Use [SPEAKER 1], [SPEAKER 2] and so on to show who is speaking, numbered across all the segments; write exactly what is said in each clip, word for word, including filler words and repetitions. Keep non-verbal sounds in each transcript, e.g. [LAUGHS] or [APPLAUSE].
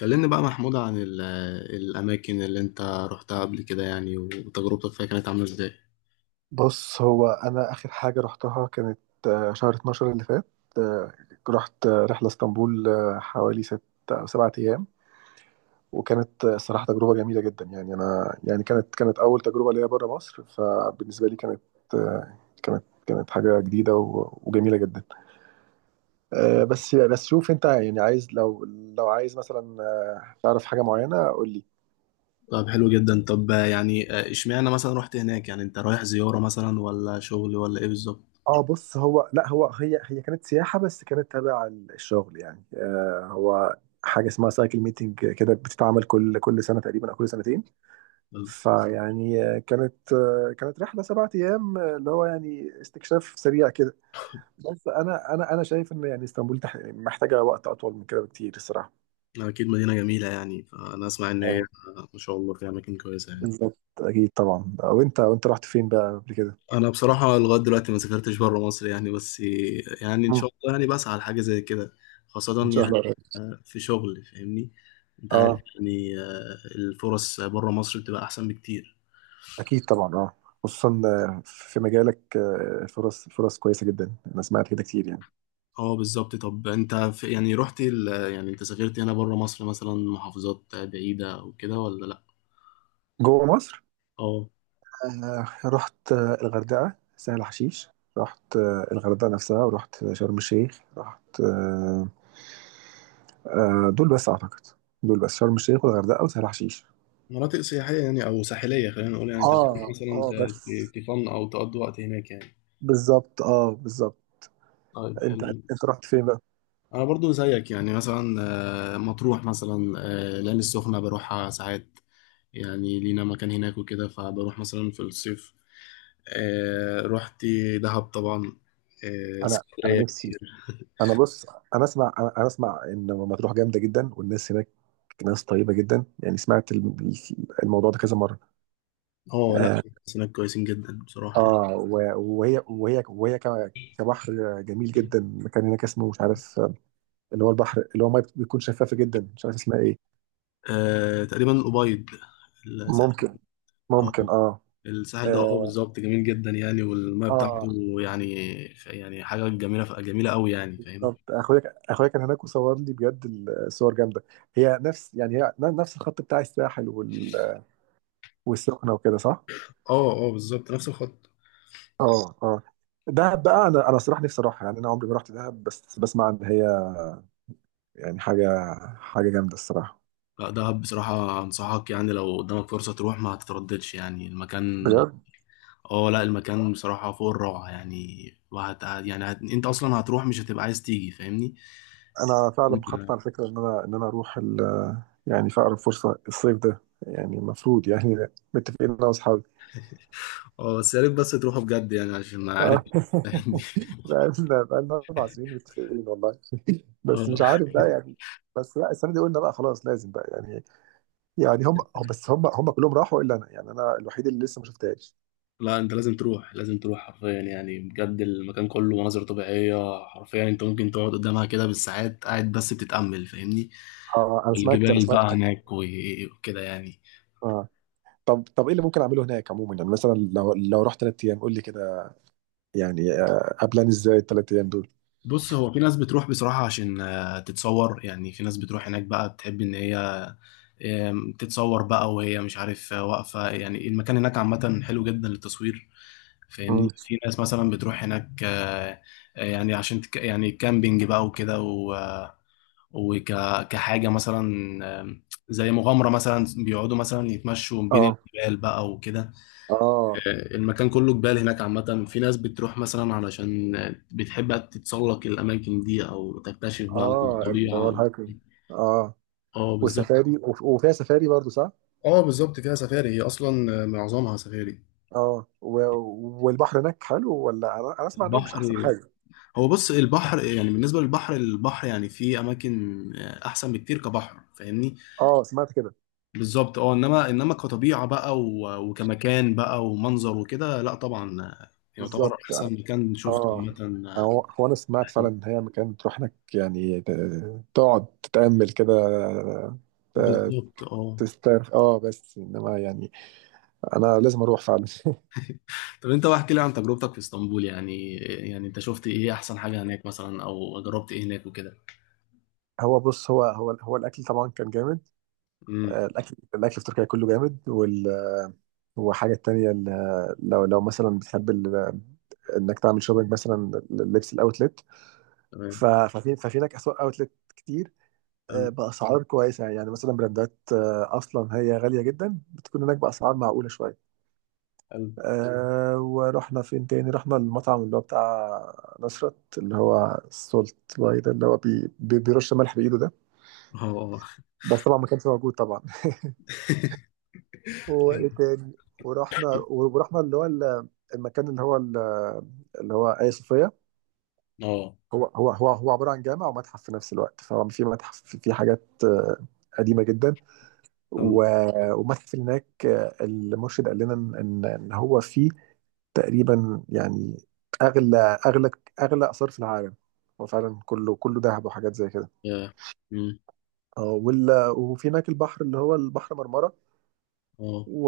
[SPEAKER 1] كلمني بقى محمود عن ال- الأماكن اللي أنت رحتها قبل كده، يعني وتجربتك فيها كانت عاملة إزاي؟
[SPEAKER 2] بص، هو انا اخر حاجه رحتها كانت آه، شهر اثنا عشر اللي فات. آه، رحت آه، رحله اسطنبول، آه، حوالي ست او سبعة ايام. وكانت آه، الصراحه تجربه جميله جدا، يعني انا يعني كانت كانت اول تجربه ليا بره مصر، فبالنسبه لي كانت آه، كانت كانت حاجه جديده و- وجميله جدا. آه، بس بس شوف انت يعني عايز، لو لو عايز مثلا آه، تعرف حاجه معينه قول لي.
[SPEAKER 1] طب حلو جدا. طب يعني آه، إشمعنى مثلا رحت هناك؟ يعني أنت رايح زيارة مثلا ولا شغل ولا إيه بالظبط؟
[SPEAKER 2] اه بص، هو لا، هو هي هي كانت سياحة بس كانت تابع الشغل، يعني آه هو حاجة اسمها سايكل ميتنج كده، بتتعمل كل كل سنة تقريبا، أو كل سنتين.
[SPEAKER 1] آه،
[SPEAKER 2] فيعني آه، كانت آه كانت رحلة سبعة أيام، آه، اللي هو يعني استكشاف سريع كده. بس أنا أنا أنا شايف إن يعني اسطنبول تح- محتاجة وقت أطول من كده بكتير الصراحة.
[SPEAKER 1] أكيد مدينة جميلة، يعني فأنا أسمع إن هي
[SPEAKER 2] اه
[SPEAKER 1] آه، ما شاء الله فيها أماكن كويسة يعني.
[SPEAKER 2] بالظبط أكيد طبعا. آه، وأنت وأنت رحت فين بقى قبل كده؟
[SPEAKER 1] أنا بصراحة لغاية دلوقتي ما سافرتش بره مصر يعني، بس يعني إن
[SPEAKER 2] مم.
[SPEAKER 1] شاء الله يعني بسعى لحاجة زي كده،
[SPEAKER 2] إن
[SPEAKER 1] خاصة
[SPEAKER 2] شاء
[SPEAKER 1] يعني
[SPEAKER 2] الله قريب.
[SPEAKER 1] آه، في شغل، فاهمني؟ أنت عارف،
[SPEAKER 2] اه
[SPEAKER 1] يعني آه، الفرص بره مصر بتبقى أحسن بكتير.
[SPEAKER 2] اكيد طبعا، اه، خصوصا آه، في مجالك آه، فرص فرص كويسه جدا، انا سمعت كده كتير يعني.
[SPEAKER 1] اه بالظبط. طب انت في يعني رحت ال... يعني انت سافرت هنا بره مصر مثلا محافظات بعيدة او كده ولا لا؟
[SPEAKER 2] جوه مصر.
[SPEAKER 1] اه،
[SPEAKER 2] آه، رحت آه، الغردقه، سهل حشيش. رحت آه، الغردقه نفسها، ورحت شرم الشيخ، رحت آه، آه، دول بس اعتقد. دول بس شرم الشيخ والغردقه وسهل حشيش.
[SPEAKER 1] مناطق سياحية يعني، أو ساحلية خلينا نقول. يعني أنت بتروح
[SPEAKER 2] اه
[SPEAKER 1] مثلا
[SPEAKER 2] اه، بس.
[SPEAKER 1] ت- ت- تفن أو تقضي وقت هناك يعني.
[SPEAKER 2] بالظبط، اه، بالظبط.
[SPEAKER 1] طيب
[SPEAKER 2] انت
[SPEAKER 1] حلو.
[SPEAKER 2] انت رحت فين بقى؟
[SPEAKER 1] انا برضو زيك، يعني مثلا آه، مطروح، مثلا آه، العين السخنة، بروحها ساعات، يعني لينا مكان هناك وكده، فبروح مثلا في الصيف. آه، رحت دهب طبعا، آه،
[SPEAKER 2] انا انا
[SPEAKER 1] اسكندرية
[SPEAKER 2] نفسي.
[SPEAKER 1] كتير. [LAUGHS]
[SPEAKER 2] انا بص، انا اسمع انا أنا اسمع ان مطروح جامده جدا، والناس هناك ناس طيبه جدا، يعني سمعت الم- الموضوع ده كذا مره.
[SPEAKER 1] اه لا،
[SPEAKER 2] اه.
[SPEAKER 1] بس هناك كويسين جدا بصراحة يعني.
[SPEAKER 2] آه، و- وهي وهي وهي ك- كبحر جميل جدا. مكان هناك اسمه مش عارف آه، اللي هو البحر، اللي هو ميه بتكون شفافه جدا، مش عارف اسمها ايه.
[SPEAKER 1] آه، تقريبا الأبيض، الساحل.
[SPEAKER 2] ممكن ممكن،
[SPEAKER 1] اه،
[SPEAKER 2] اه
[SPEAKER 1] الساحل ده، اه
[SPEAKER 2] اه.
[SPEAKER 1] بالظبط، جميل جدا يعني، والميه
[SPEAKER 2] آه،
[SPEAKER 1] بتاعته يعني يعني حاجة جميلة جميلة قوي يعني، فاهم.
[SPEAKER 2] بالظبط. اخويا اخويا كان هناك وصور لي، بجد الصور جامده. هي نفس، يعني هي نفس الخط بتاع الساحل وال- والسخنه وكده، صح؟
[SPEAKER 1] اه اه، بالظبط نفس الخط.
[SPEAKER 2] اه اه. دهب بقى، انا انا صراحه نفسي اروحها يعني، انا عمري ما رحت دهب، بس بسمع ان هي يعني حاجه حاجه جامده الصراحه.
[SPEAKER 1] لا، دهب بصراحة أنصحك، يعني لو قدامك فرصة تروح ما هتترددش يعني المكان.
[SPEAKER 2] بجد،
[SPEAKER 1] اه لا، المكان بصراحة فوق الروعة يعني. وهت يعني هت... انت اصلا هتروح، مش هتبقى عايز تيجي، فاهمني.
[SPEAKER 2] انا فعلا بخطط على فكره ان انا ان انا اروح ال يعني في اقرب فرصه، الصيف ده يعني، المفروض يعني، متفقين انا واصحابي.
[SPEAKER 1] اه، بس يا ريت بس تروحوا بجد، يعني عشان ما عارف.
[SPEAKER 2] آه.
[SPEAKER 1] [LAUGHS] دي.
[SPEAKER 2] [LAUGHS] بقالنا بقالنا اربع سنين متفقين والله. [LAUGHS] بس
[SPEAKER 1] اه
[SPEAKER 2] مش عارف بقى يعني. بس لا، السنه دي قلنا بقى خلاص لازم بقى يعني. يعني هم هم- بس هم هم كلهم راحوا الا انا، يعني انا الوحيد اللي لسه ما شفتهاش.
[SPEAKER 1] لا، انت لازم تروح، لازم تروح حرفيا يعني بجد. المكان كله مناظر طبيعية حرفيا، انت ممكن تقعد قدامها كده بالساعات، قاعد بس بتتأمل، فاهمني.
[SPEAKER 2] اه، انا سمعت انا
[SPEAKER 1] الجبال
[SPEAKER 2] سمعت
[SPEAKER 1] بقى هناك و- وكده يعني.
[SPEAKER 2] حاجه. طب طب ايه اللي ممكن اعمله هناك عموما؟ يعني مثلا لو لو رحت ثلاث ايام قول لي كده، يعني آه، ابلان ازاي الثلاث ايام دول؟
[SPEAKER 1] بص، هو في ناس بتروح بصراحة عشان آه، تتصور، يعني في ناس بتروح هناك بقى بتحب ان هي آم، تتصور بقى، وهي مش عارف آه، واقفة يعني. المكان هناك عامة حلو جدا للتصوير،
[SPEAKER 2] مم.
[SPEAKER 1] فاهمني. في ناس مثلا بتروح هناك آه، آه، يعني عشان تك- يعني كامبينج بقى وكده، وك كحاجة مثلا آم، زي مغامرة، مثلا بيقعدوا مثلا يتمشوا بين
[SPEAKER 2] اه
[SPEAKER 1] الجبال بقى وكده.
[SPEAKER 2] اه
[SPEAKER 1] آه، المكان كله جبال هناك عامة. في ناس بتروح مثلا علشان آه، بتحب تتسلق الأماكن دي، أو تكتشف بقى
[SPEAKER 2] اه اللي هو
[SPEAKER 1] الطبيعة.
[SPEAKER 2] الهايكنج. اه.
[SPEAKER 1] اه بالظبط.
[SPEAKER 2] وسفاري وف- وفيها سفاري برضو، صح؟
[SPEAKER 1] اه بالظبط، فيها سفاري. هي أصلا آه، معظمها سفاري.
[SPEAKER 2] اه. و... والبحر هناك حلو، ولا انا أنا اسمع ان هو مش احسن
[SPEAKER 1] البحر،
[SPEAKER 2] حاجه؟
[SPEAKER 1] هو بص البحر. يعني بالنسبة للبحر، البحر يعني في أماكن آه، أحسن بكتير كبحر، فاهمني.
[SPEAKER 2] اه، سمعت كده.
[SPEAKER 1] بالظبط اه. انما انما كطبيعه بقى، و- وكمكان بقى ومنظر وكده، لا طبعا آه، يعتبر
[SPEAKER 2] بالظبط، اه.
[SPEAKER 1] احسن مكان شفته
[SPEAKER 2] آه،
[SPEAKER 1] عامه. آه،
[SPEAKER 2] هو هو انا سمعت فعلا ان هي مكان تروح هناك يعني ت- تقعد تتامل كده، ت-
[SPEAKER 1] بالظبط اه.
[SPEAKER 2] تسترخي، اه، بس انما يعني انا لازم اروح فعلا. [LAUGHS]
[SPEAKER 1] طب انت بقى احكي لي عن تجربتك في اسطنبول. يعني يعني انت شفت ايه احسن حاجه هناك مثلا، او جربت ايه هناك وكده.
[SPEAKER 2] هو بص، هو هو هو الاكل طبعا كان جامد.
[SPEAKER 1] امم.
[SPEAKER 2] آه، الاكل الاكل في تركيا كله جامد، وال آه، والحاجه التانيه ال- لو لو مثلا بتحب ال- انك تعمل شوبينج مثلا، لبس الاوتلت.
[SPEAKER 1] تمام.
[SPEAKER 2] ف- ففي ففي لك اسواق اوتلت كتير،
[SPEAKER 1] حلو
[SPEAKER 2] آه، باسعار كويسه، يعني مثلا براندات آه، اصلا هي غاليه جدا بتكون هناك باسعار معقوله شويه.
[SPEAKER 1] حلو.
[SPEAKER 2] آه، ورحنا فين تاني؟ رحنا المطعم اللي هو بتاع نصرت، اللي هو السولت باي ده، اللي هو بي بي- بيرش ملح بايده ده.
[SPEAKER 1] اه
[SPEAKER 2] بس طبعا ما كانش موجود طبعا. [LAUGHS] وايه تاني؟ ورحنا ورحنا اللي هو ال- المكان، اللي هو ال- اللي هو آية صوفيا.
[SPEAKER 1] اه اه.
[SPEAKER 2] هو هو هو هو عبارة عن جامع ومتحف في نفس الوقت. فهو في متحف في حاجات آه، قديمة جدا،
[SPEAKER 1] حلو.
[SPEAKER 2] و- ومتحف. اللي هناك آه، المرشد قال لنا ان ان إن هو فيه تقريبا يعني اغلى اغلى اغلى اثار في العالم. هو فعلا كله كله ذهب وحاجات زي كده.
[SPEAKER 1] آه. امم.
[SPEAKER 2] اه، وال- وفي هناك البحر، اللي هو البحر مرمرة،
[SPEAKER 1] اه.
[SPEAKER 2] و...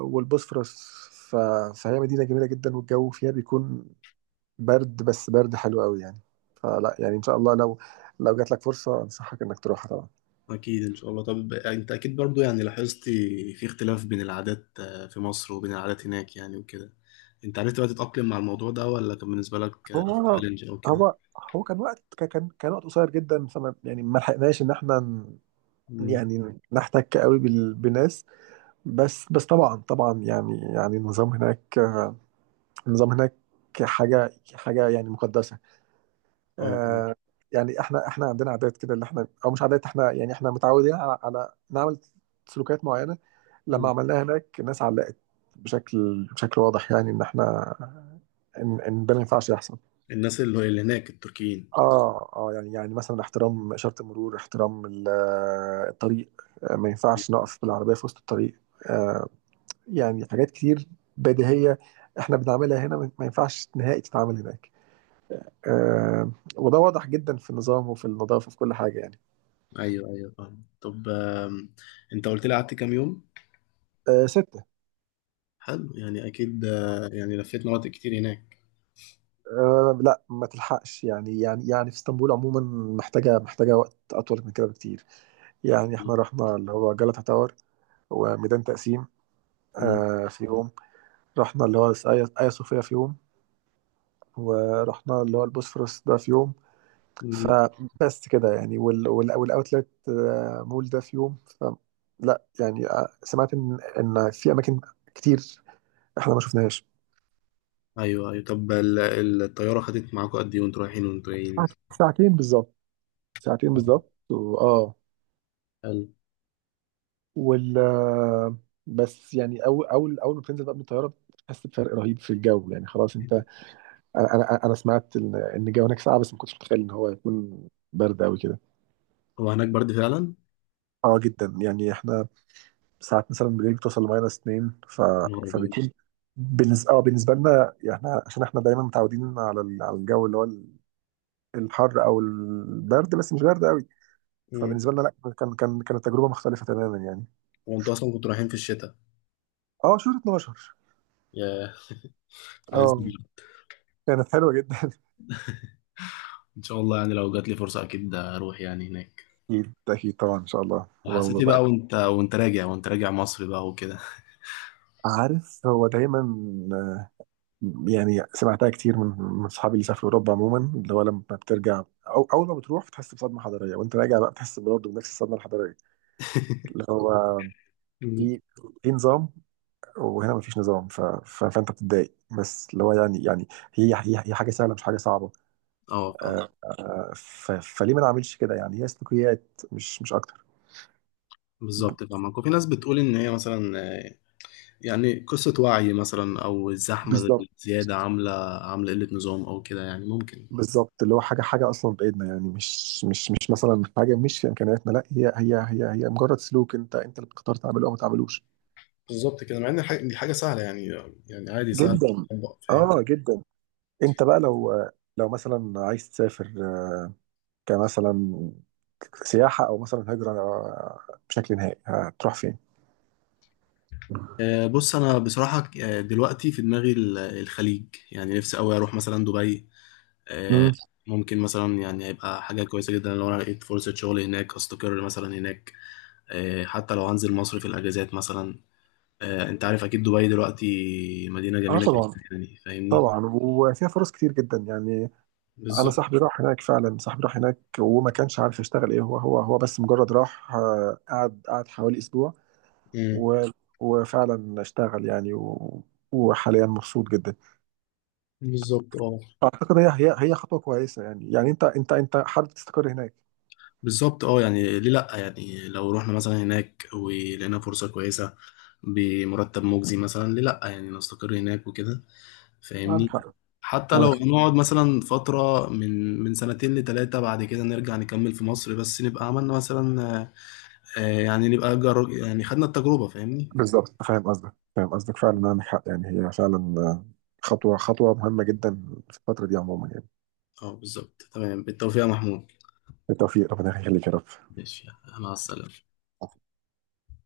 [SPEAKER 2] والبوسفورس. ف... فهي مدينة جميلة جدا، والجو فيها بيكون برد، بس برد حلو قوي يعني. فلا، يعني إن شاء الله لو لو جات لك فرصة أنصحك إنك تروحها طبعا.
[SPEAKER 1] أكيد إن شاء الله. طب أنت أكيد برضو يعني لاحظت في اختلاف بين العادات آه، في مصر وبين العادات هناك، يعني وكده. أنت عرفت بقى تتأقلم مع الموضوع ده، ولا كان بالنسبة لك
[SPEAKER 2] هو
[SPEAKER 1] تشالنج أو كده؟
[SPEAKER 2] هو هو كان وقت، كان كان كان وقت قصير جدا، فما يعني ما لحقناش إن إحنا ن-
[SPEAKER 1] أمم.
[SPEAKER 2] يعني نحتك قوي بال... بالناس. بس بس طبعا طبعا يعني يعني النظام هناك، النظام هناك حاجة حاجة يعني مقدسة.
[SPEAKER 1] أه أه.
[SPEAKER 2] آه. يعني احنا احنا عندنا عادات كده اللي احنا، او مش عادات، احنا يعني احنا متعودين على، على نعمل سلوكات معينه. لما
[SPEAKER 1] أمم.
[SPEAKER 2] عملناها هناك الناس علقت بشكل بشكل واضح، يعني ان احنا، ان ان ده ما ينفعش يحصل.
[SPEAKER 1] الناس اللي اللي هناك، التركيين.
[SPEAKER 2] اه اه. يعني يعني مثلا احترام اشاره المرور، احترام ال- آه، الطريق، آه، ما ينفعش نقف بالعربيه في وسط الطريق. آه، يعني حاجات كتير بديهيه احنا بنعملها هنا، ما ما ينفعش نهائي تتعمل هناك. آه، وده واضح جدا في النظام، وفي النظافه، وفي كل حاجه يعني.
[SPEAKER 1] أيوه أيوه، فاهم. طب آم، أنت قلت لي قعدت كام يوم؟
[SPEAKER 2] آه، ستة.
[SPEAKER 1] حلو، يعني أكيد آه، يعني لفيت مناطق كتير هناك.
[SPEAKER 2] آه لا، ما تلحقش يعني، يعني يعني في اسطنبول عموما، محتاجة محتاجة وقت أطول من كده بكتير. يعني احنا رحنا اللي هو جلطة تاور وميدان تقسيم
[SPEAKER 1] أمم.
[SPEAKER 2] آه في يوم، رحنا اللي هو آيا آيا صوفيا في يوم، ورحنا اللي هو البوسفورس ده في يوم.
[SPEAKER 1] أمم.
[SPEAKER 2] فبس كده يعني. وال وال والأوتلت آه مول ده في يوم. فلا، يعني آه، سمعت إن إن في أماكن كتير احنا ما شفناهاش.
[SPEAKER 1] أيوه أيوه. طب ال- ال- الطيارة خدت معاكم قد إيه وأنتوا رايحين وأنتوا جايين؟
[SPEAKER 2] ساعتين بالظبط، ساعتين بالظبط. وآه،
[SPEAKER 1] حلو.
[SPEAKER 2] وال بس يعني اول اول اول ما بتنزل بقى من الطياره بتحس بفرق رهيب في الجو، يعني خلاص انت. انا انا انا سمعت ان إن الجو هناك ساقع، بس ما كنتش متخيل ان هو هيكون برد قوي كده.
[SPEAKER 1] هو هناك برد فعلا؟
[SPEAKER 2] اه، جدا يعني. احنا ساعات مثلا بالليل بتوصل لماينس اتنين. ف...
[SPEAKER 1] نهار أبيض.
[SPEAKER 2] فبيكون بالنسبه اه بالنسبه لنا يعني، احنا عشان احنا دايما متعودين على ال- على الجو اللي هو ال- الحر او البرد، بس مش برد قوي.
[SPEAKER 1] مم.
[SPEAKER 2] فبالنسبه لنا لا، كان كان كانت تجربه مختلفه تماما يعني.
[SPEAKER 1] وأنتوا أصلا كنتوا رايحين في الشتاء.
[SPEAKER 2] اه، شهر اتناشر.
[SPEAKER 1] يا لازم.
[SPEAKER 2] اه، كانت حلوه جدا.
[SPEAKER 1] إن شاء الله، يعني لو جات لي فرصة أكيد أروح يعني هناك.
[SPEAKER 2] أكيد أكيد طبعا، إن شاء الله،
[SPEAKER 1] وحسيت
[SPEAKER 2] اللهم
[SPEAKER 1] إيه
[SPEAKER 2] بارك.
[SPEAKER 1] بقى، وأنت وأنت راجع وأنت راجع مصر بقى وكده؟
[SPEAKER 2] عارف، هو دايما آه، يعني سمعتها كتير من من أصحابي اللي سافروا أوروبا عموما، اللي هو لما بترجع أو أول ما بتروح بتحس بصدمة حضارية. وأنت راجع بقى بتحس برضه بنفس الصدمة الحضارية، اللي
[SPEAKER 1] [LAUGHS]
[SPEAKER 2] هو
[SPEAKER 1] مم.
[SPEAKER 2] في في نظام وهنا مفيش نظام، ف... ف... فأنت بتتضايق، بس اللي هو يعني، يعني هي هي هي حاجة سهلة، مش حاجة صعبة.
[SPEAKER 1] أه فاهم.
[SPEAKER 2] آه، ف... فليه ما نعملش كده يعني؟ هي سلوكيات مش مش أكتر. ب-
[SPEAKER 1] بالظبط فاهمك. وفي ناس بتقول إن هي مثلا آه، يعني قصة وعي مثلا، أو الزحمة
[SPEAKER 2] بالظبط
[SPEAKER 1] الزيادة عاملة عاملة قلة نظام أو كده، يعني ممكن.
[SPEAKER 2] بالظبط اللي هو حاجه حاجه اصلا بايدنا، يعني مش مش مش مثلا حاجه مش في امكانياتنا. لا، هي هي هي هي مجرد سلوك، انت انت اللي بتختار تعمله او ما تعملوش.
[SPEAKER 1] بالظبط كده. مع إن الح- دي حاجة سهلة يعني، يعني عادي سهل
[SPEAKER 2] جدا،
[SPEAKER 1] تطبق.
[SPEAKER 2] اه جدا. انت بقى لو لو مثلا عايز تسافر، كمثلا سياحه او مثلا هجره بشكل نهائي، هتروح فين؟
[SPEAKER 1] آه، بص، انا بصراحه آه، دلوقتي في دماغي ال- الخليج. يعني نفسي قوي اروح مثلا دبي. آه،
[SPEAKER 2] مم.
[SPEAKER 1] ممكن مثلا، يعني هيبقى حاجه كويسه جدا لو انا لقيت فرصه شغل هناك استقر مثلا هناك، آه، حتى لو هنزل مصر في الاجازات مثلا. آه، انت عارف اكيد دبي دلوقتي مدينه
[SPEAKER 2] اه،
[SPEAKER 1] جميله جدا
[SPEAKER 2] طبعا.
[SPEAKER 1] يعني، فاهمني.
[SPEAKER 2] طبعا، وفيها فرص كتير جدا يعني. انا
[SPEAKER 1] بالظبط.
[SPEAKER 2] صاحبي راح هناك فعلا، صاحبي راح هناك وما كانش عارف يشتغل ايه، هو هو هو بس مجرد راح آه، قعد قعد حوالي اسبوع،
[SPEAKER 1] مم.
[SPEAKER 2] و... وفعلا اشتغل يعني، و... وحاليا مبسوط جدا.
[SPEAKER 1] بالظبط اه.
[SPEAKER 2] اعتقد هي هي هي خطوه كويسه، يعني يعني انت انت انت حابب تستقر هناك.
[SPEAKER 1] بالظبط اه، يعني ليه لا؟ يعني لو رحنا مثلا هناك ولقينا فرصه كويسه بمرتب مجزي مثلا، ليه لا يعني نستقر هناك وكده،
[SPEAKER 2] عندك
[SPEAKER 1] فاهمني.
[SPEAKER 2] حق.
[SPEAKER 1] حتى لو
[SPEAKER 2] عندك حق.
[SPEAKER 1] هنقعد مثلا فترة من من سنتين لتلاتة، بعد كده نرجع نكمل في مصر، بس نبقى عملنا مثلا آه، آه، يعني نبقى جر... يعني خدنا التجربة، فاهمني.
[SPEAKER 2] بالظبط. فاهم قصدك فاهم قصدك فعلا، عندك حق يعني، هي فعلا آه، خطوه خطوه مهمه جدا في الفتره دي عموما يعني.
[SPEAKER 1] اه بالظبط تمام، بالتوفيق يا محمود.
[SPEAKER 2] بالتوفيق، ربنا يخليك يا رب.
[SPEAKER 1] ماشي، مع السلامة.